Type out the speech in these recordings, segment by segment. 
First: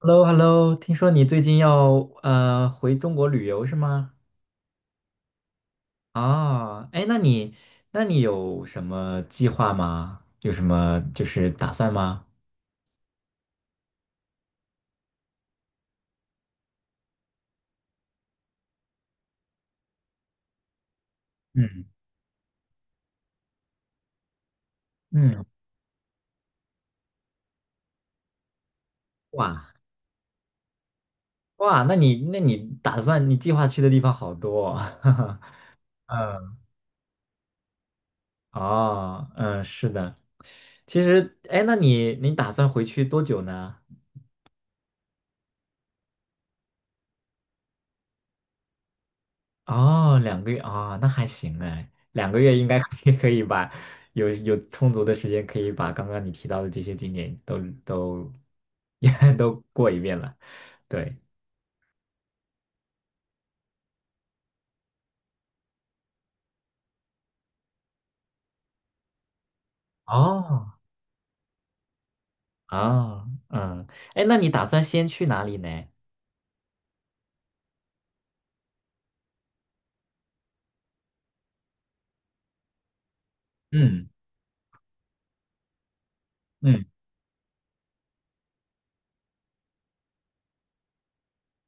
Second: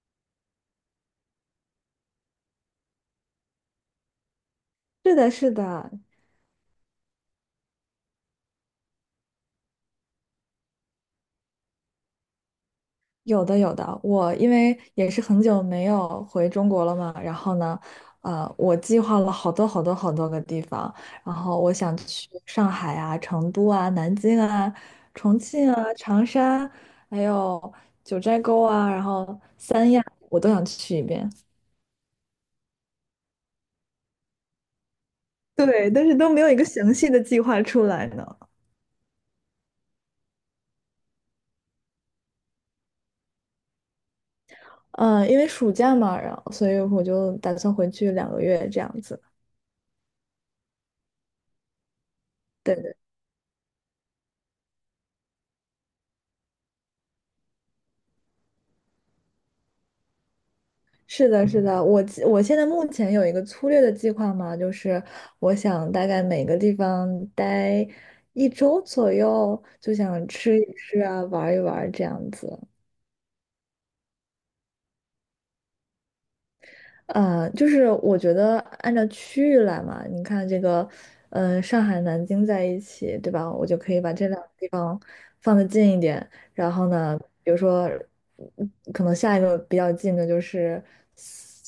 h e l l o 听说你最近要回中国旅游是吗？是的，是的，啊，哎，那你有什么计划吗？有什么就是打算吗？有的，有的。我因为也是很久没有回中国了嘛，然后呢，我计划了好多好多好多个地方，然后我嗯想去上海啊、成都啊、南京啊、重嗯，庆啊、长沙，还有九寨沟啊，然后哇我都想去一遍。哇，那你打算你计划去的地方好多哦，哈哈。对，但是都没有一嗯，个详细的计划出来呢。哦，嗯，是的。其实，哎，那你打算回去多久呢？嗯，因为暑假嘛，然后所以我就打算回去2个月这样子。哦，两个月啊，那还行哎，两个月应该 对。可以把有充足的时间，可以把刚刚你提到的这些景点都 都过一遍了。对，是的，是的，我现在目前有一个粗略的计划嘛，就是我想大概每个地方待1周左右，就想吃一哦，吃啊，玩一玩这样子。啊，嗯，哎，那你打算先去哪里呢？就是我觉得按照区域来嘛，你看这个，上海、南京在一起，对吧？我就可以嗯把这两个地方放得近一点。然嗯后呢，比如说，可能下一个比较近的就是。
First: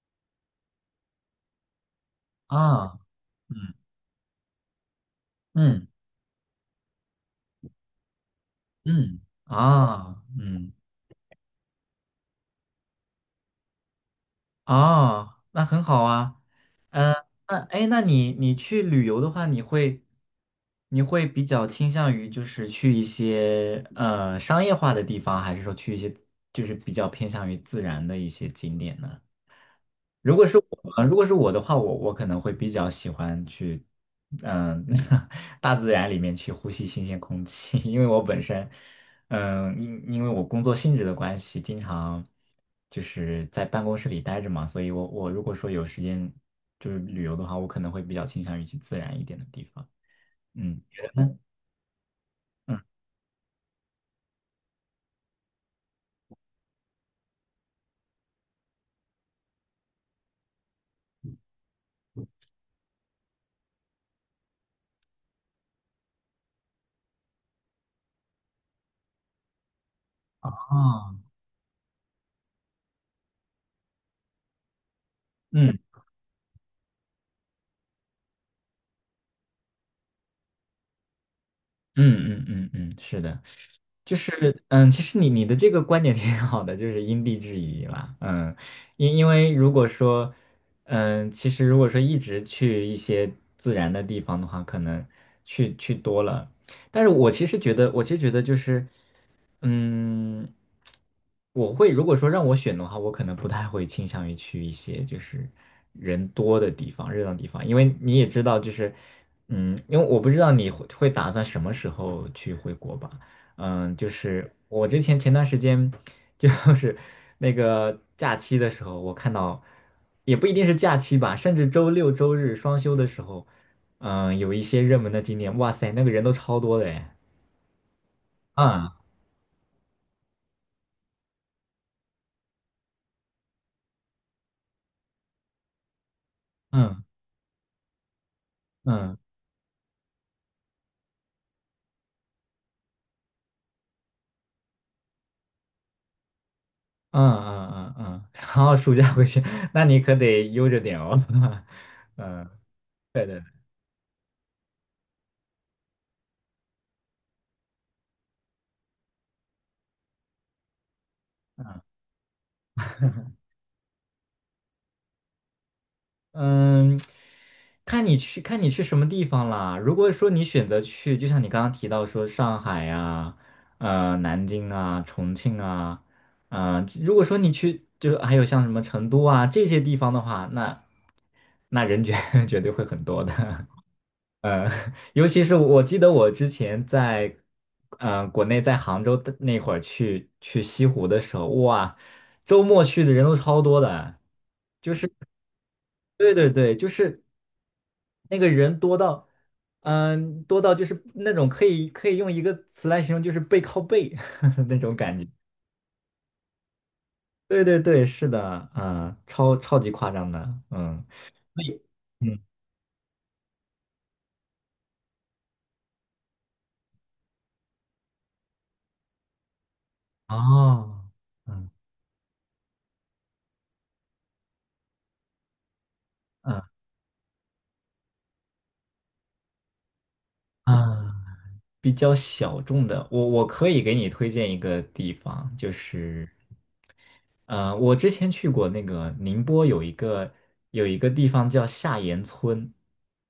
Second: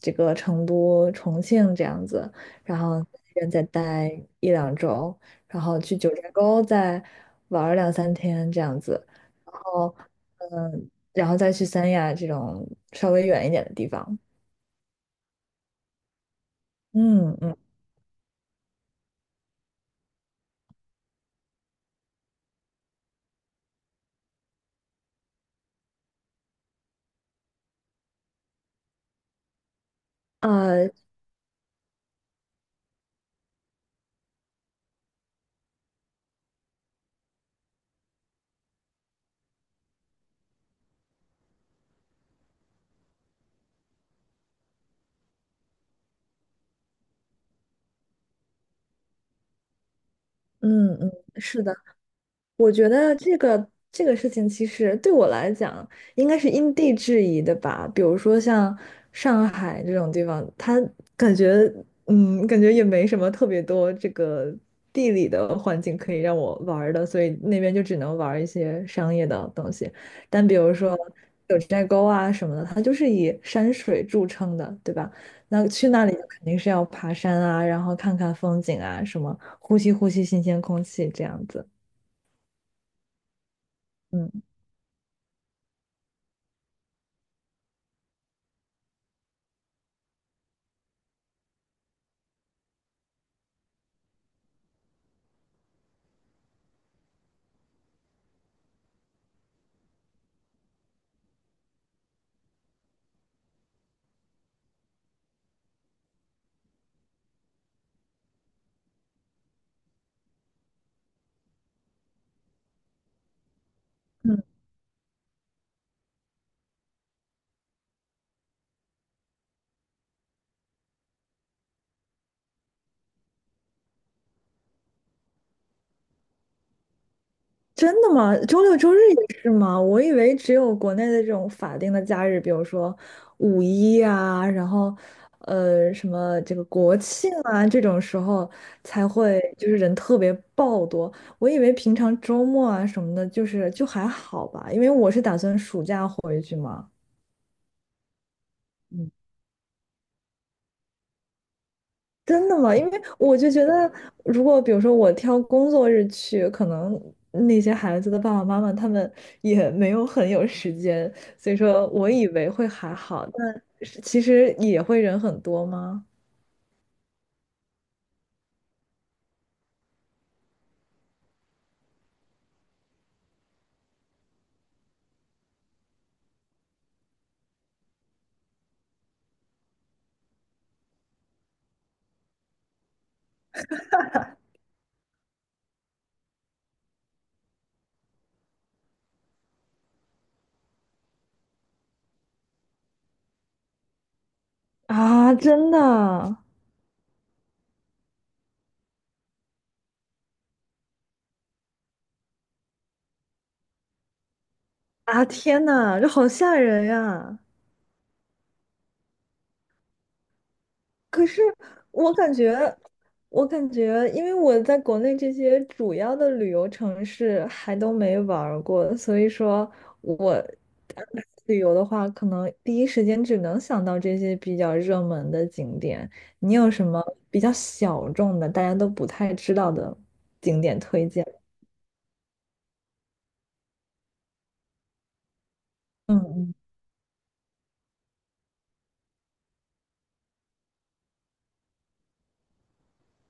这个成都、重庆这样子，然啊后在那边再嗯待1-2周，然后嗯去九寨沟再玩儿2-3天这样子，嗯然后啊嗯然后再去三亚这种稍微远一点的地方。啊，那很好啊。嗯嗯那哎，诶那你去旅游的话，你会比较倾向于就是去一些商业化的地方，还是说去一些就是比较偏向于自然的一些景点呢？呃如果是我的话，我可能会比较喜欢去，嗯、大自然里面去呼吸新鲜空气，因为我本身，因为我工作性质的关系，经常就是在办公室里待着嘛，所以我如果说有时间就是旅游的话，我可能会比较倾向于去自然一点的地方。嗯，你嗯觉嗯，得呢？是的。我嗯，觉得这个这个事情，其实对我来讲，应该是因地制宜的吧。比如说像上海这种地方，它感觉，感觉也没什么特别多这个地理的环境可以让我玩儿的，所以那边就只能玩儿一些商业的东西。但比如说哦，九寨沟啊什么的，它就是以山水著称的，对吧？那嗯。去那里就肯定是要爬山啊，然后看看风景啊，什么呼吸呼吸新鲜空气这样子。嗯嗯嗯嗯，是的，就嗯。是其实你的这个观点挺好的，就是因地制宜啦。嗯，因为如果说，嗯，其实如果说一直去一些自然的地方的话，可能去多了。但是我其实觉得就是。嗯，我会如果说让我选的话，我可能不太会倾向于去一些就是人多的地方、热闹地方，因为你也知道，就是因为我不知道你会打算什么时候去回国吧？嗯，就是我之前前段时间就 是那个假期的时候，我看到也不一定是假期吧，甚至周六周日双休的时候，嗯，有一些热门的景点，哇塞，那个人都超多的哎，真的吗？周六周嗯日也是吗？我以为只有国内的这种法定的假日，比如说五一啊，然后什么这个国嗯庆啊这种时候才嗯。会就是人特别爆多。我以为平常周末啊什么的，就是就还好吧，因为我是打算暑假回去嘛。嗯嗯嗯嗯，然后暑嗯。假回去，那你可得悠着点哦。嗯，真的吗？因为对我对，对就觉得，如果比如说我挑工作日去，可能那些孩子的爸爸妈妈他们也没有很有时间，所以说我以为会还好，但是其实也会人很多吗？嗯，看你去什么地方啦。如果说你选择去，就像你刚刚提到说上海呀、南京啊、重庆啊，嗯、如果说你去就是还有像什么成都啊这些地方的话，那人绝对会很多的。呃，尤其是我记得我之前在，国内在杭州的那会儿去西湖的时候，哇，周末去的人都超多的，就是啊，真对的对对，就是那个人多到，多到就是那种可以用一个词来形容，就是背靠背 那种感啊！觉。天呐，这好吓人呀！对对对，是的，嗯、超级夸张的，嗯，可是所以，我感嗯，觉，我感觉，因为我在国内这些主要的旅游城市还都没玩儿过，所以说我安哦，排旅嗯游的话，可能第一时间只能想到这些比较热门的景点。你有嗯什么比较小众的，大家都不太知道的景点推啊。荐？比较小众的，我可以给你推荐一个地方，就嗯是，嗯，我之前去过那个宁波有一个地方叫下岩村，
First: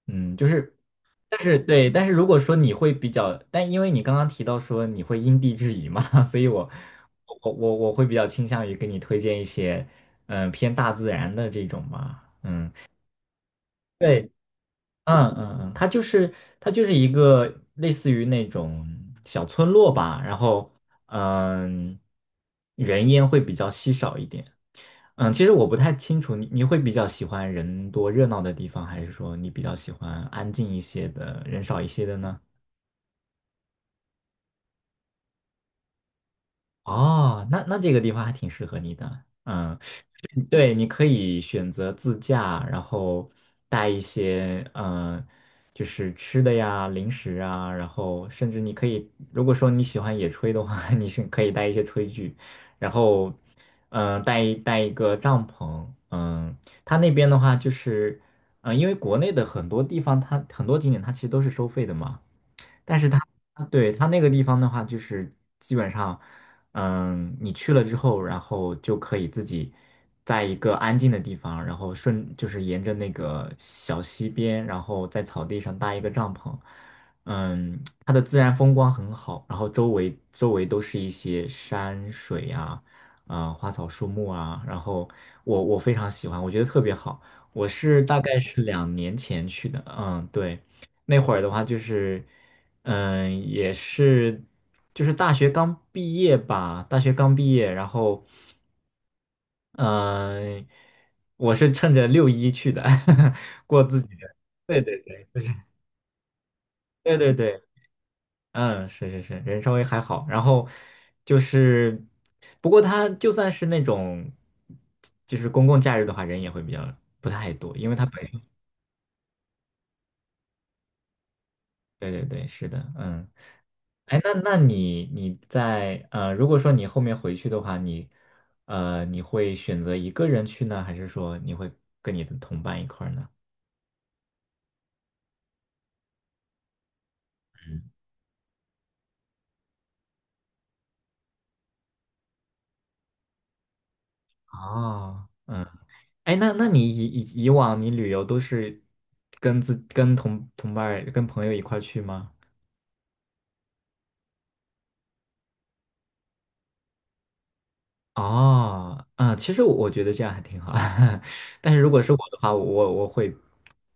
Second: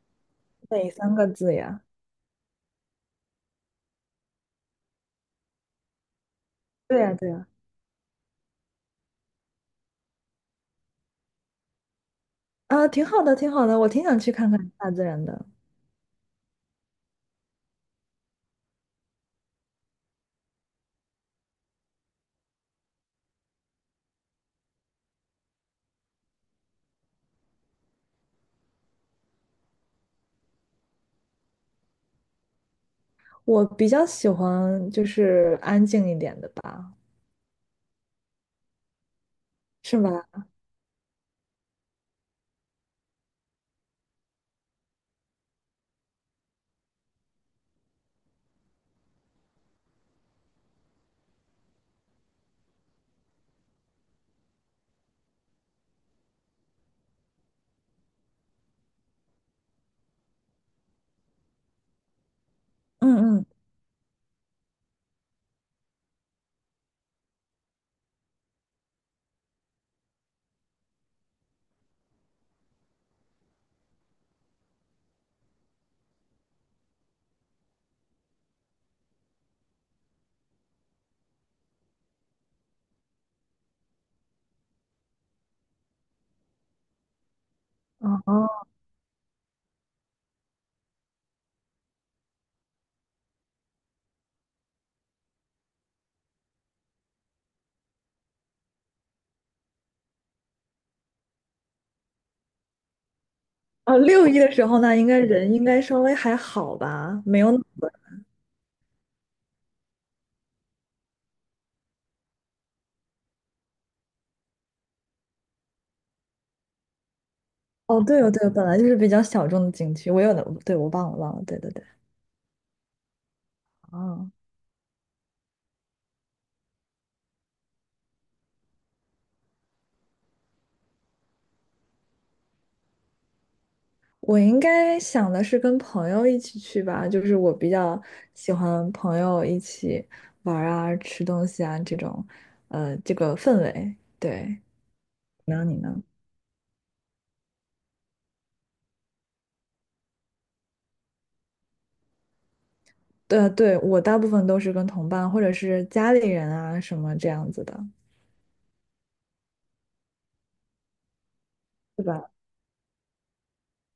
嗯，就是，哪三个但字是呀？对，但是如果说你会比较，但因为你刚刚提到说你会因地制宜嘛，所以我对呀，对呀，我我我会比较倾向于给你推荐一些，偏大自然的这种吧，嗯。啊，挺好的，挺好的，我挺想对。去看看大自然嗯的。嗯嗯，它就是一个类似于那种小村落吧，然后嗯，人烟会比较稀少一点。嗯，其实我不太清楚你会比较喜欢人多热闹的地方，还是说你比较喜欢安静一些的，人少一些的呢？我比较喜欢就是安静一点的吧。哦，那这个地方还挺适合你的。嗯，是吧？对，你可以选择自驾，然后带一些就是吃的呀、零食啊，然后甚至你可以，如果说你喜欢野炊的话，你是可以带一些炊具，然后带一个帐篷，嗯、它那边的话就是，因为国内的很多地方它很多景点它其实都是收费的嘛。但是嗯嗯，啊对它那个地方的话，就是基本上，你去了之后，然后就可以自己在一个安静的地方，然后就是沿着那个小溪边，然后在草地上搭一个帐篷，嗯，它的自然风光很好，然后周围都是一些山水呀、啊，花草树木啊，然后我非常喜欢，我觉得特别好。我是大哦，概哦，是2年前去的，嗯，对，那会儿的话就是。嗯，也是，就是大学刚毕业，然后，嗯，我是趁着六一去的，过哦，自己六的，一的时对候呢，对应该对，就是人应该稍微还好对吧，对没有那对，么嗯，是是是，人稍微还好，然后就是，不过他就算是那种，就是公共假日的话，人也会比较不太多，因为哦，对哦，对哦本来就是比较小众的景区，我有的，对，我忘了忘了，对对对。对对对，是的，嗯，哎，哦，那那你在如果说你后面回去的话，你你会选择一个人去呢，还是说你会跟你的同伴一块儿呢？我应该想的是跟朋友一起去吧，就是我比嗯，较喜欢朋友一起玩儿啊、吃东西啊这种，这个氛围。对，哦，然后嗯，你呢？哎，那你以往你旅游都是跟自跟同同伴儿跟朋友一块儿去吗？对对，我大部分都是跟同伴或者是家里人啊什么这样子的。哦，啊，其实我觉得这样还挺好，但是如果对是我吧？的话，我我会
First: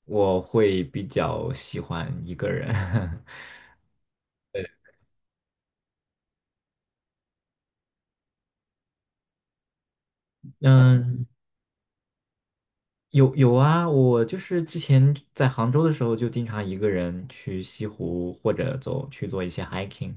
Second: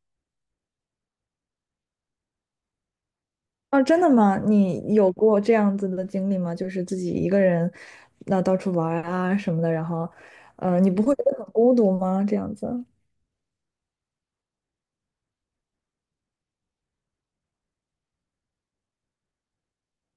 我会比较喜欢一个人。啊，真的吗？你有过这样子的经历吗？就是自己一个人，那到处玩儿啊什么的，然后，你不会觉嗯，得很孤独吗？这样子有有啊，我就是之前在杭州的时候，就经常一个人去西湖或者走去做一些 hiking，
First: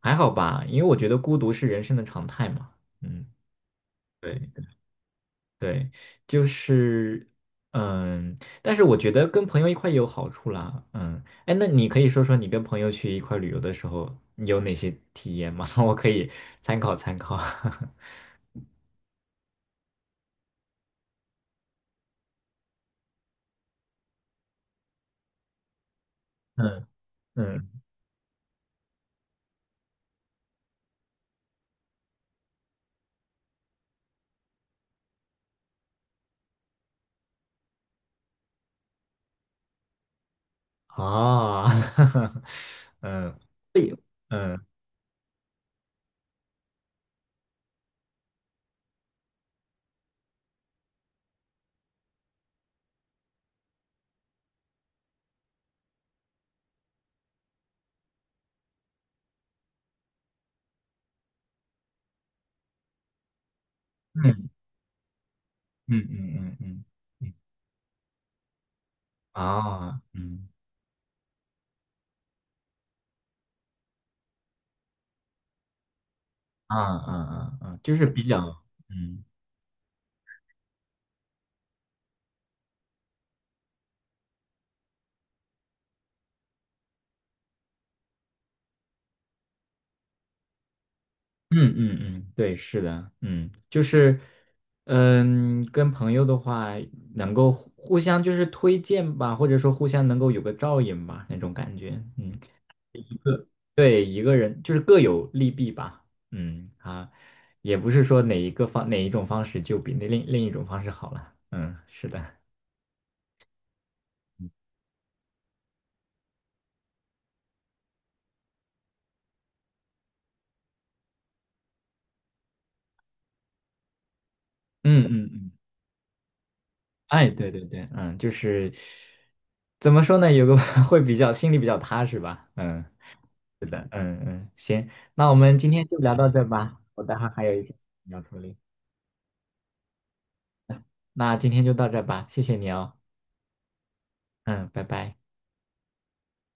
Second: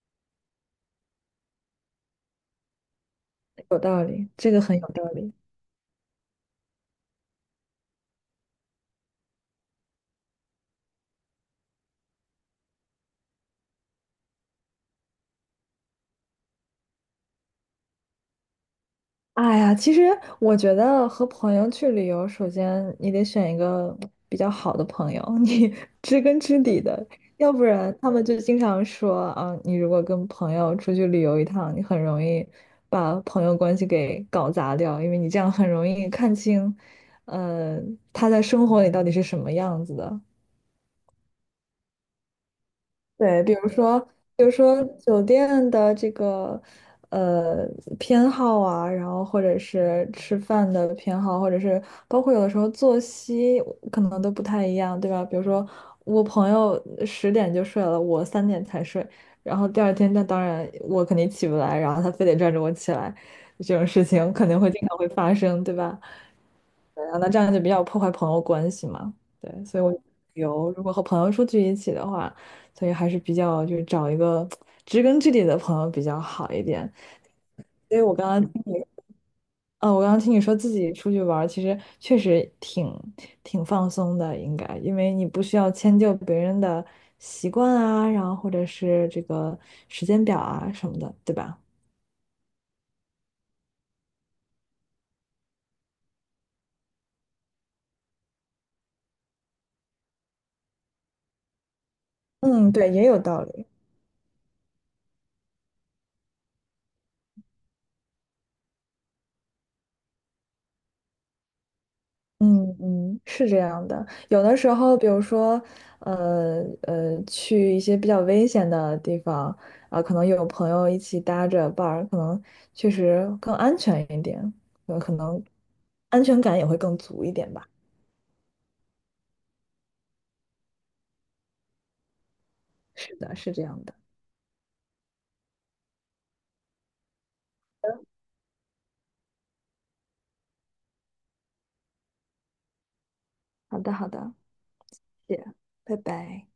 还好吧，因为我觉得孤独是人生的常态嘛。嗯，有道理，对这个很有道理。对，就是嗯，但是我觉得跟朋友一块也有好处啦。嗯，哎，那你可以说说你跟朋友去一块旅游的时候，你有哪些体验吗？我可以参考参考。哎呀，其实我觉得和朋友去旅游，首先你得选一个比较好的朋友，你 知根知底嗯的，要不嗯。然他们就经常说啊，你如果跟朋友出去旅游一趟，你很容易把朋友关系给搞砸掉，因为你这样很容易看清，呃，他在生活里到底是什么样子的。啊，嗯对，比如对，说，比如嗯说酒店的这个呃偏好啊，然后或者是吃饭的偏好，或者是包括有的时候作息可能都不太一样，对吧？比如说我朋友10点就睡了，我3点才睡，然后第二天那当然我肯定起不来，然后他非得拽着我起来，这种事情肯嗯定会经常会发生，对嗯吧？嗯嗯嗯对啊那嗯这样就比较破坏朋友关系嘛。对，所以我啊，嗯有，如果和朋友出去一起的话。所以还是比较就是找一个知根知底的朋友比较好一啊点。啊啊啊，就所以是比较，嗯我刚刚听你说自己出去玩儿，其实确实挺放松的，应该，因为你不需要迁就别人的习惯啊，然后或者是这个时间表啊什么的，对吧？嗯嗯嗯，对，是的，嗯，就是，嗯，跟朋友的话，能够互相就是推荐吧，或者说互相能够有个照应吧，那种感觉，嗯，嗯，对，也有道理。对，一个人就是各有利弊吧，嗯啊，也不是说哪一种方式就比那另一种方式好了，嗯，是的。嗯嗯，是这样的。有的时候，比如说，去一些比较危险的地方，啊、可能有朋友一起搭着伴儿，可能确实更安全一点，嗯可嗯能嗯，安全感也会更足哎，一对点对吧。对，嗯，就是怎么说呢，有个 会比较心里比较踏实吧，嗯，是的，是这是样的，的。嗯嗯，行，那我们今天就聊到这吧，我待会儿还有一些事情要处理，那今天就到这吧，谢谢你哦，好的，好的，嗯，拜拜。谢谢，拜拜。